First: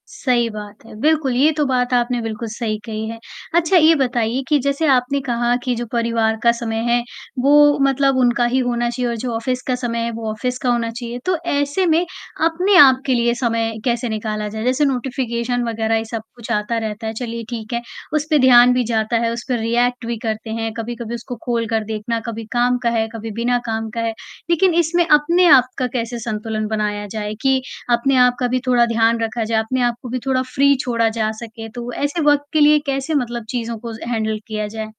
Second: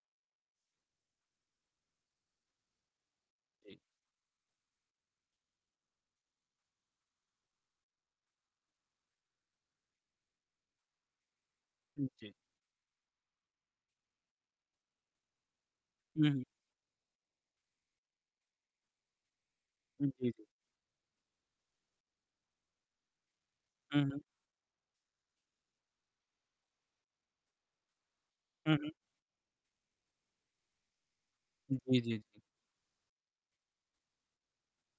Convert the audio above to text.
सही बात है, बिल्कुल ये तो बात आपने बिल्कुल सही कही है। जी। अच्छा, ये बताइए कि जैसे आपने कहा कि जो परिवार का समय है, वो मतलब उनका ही होना चाहिए और जो ऑफ़िस का समय है, वो ऑफ़िस का होना चाहिए। तो ऐसे में उ, जी। अपने आप के लिए समय कैसे निकाला जाए? जैसे नोटिफ़िकेशन वग़ैरह ये सब हुँ, हुँ। कुछ आता रहता है, चलिए ठीक है, उस पे ध्यान भी जाता है, उस पे रिएक्ट उम, भी जी, जी। करते हैं, कभी-कभी उसको खोल कर देखना, कभी काम का है, कभी बिना काम हुँ, का है। हुँ। लेकिन इसमें अपने आप का कैसे संतुलन बनाया जाए, कि अपने आप का भी हुँ, थोड़ा हुँ। ध्यान रखा जाए, अपने आप को भी थोड़ा फ्री छोड़ा जा सके। उ, तो जी, जी, ऐसे जी। वक़्त के लिए कैसे मतलब चीज़ों को ज हैंडल किया जाए?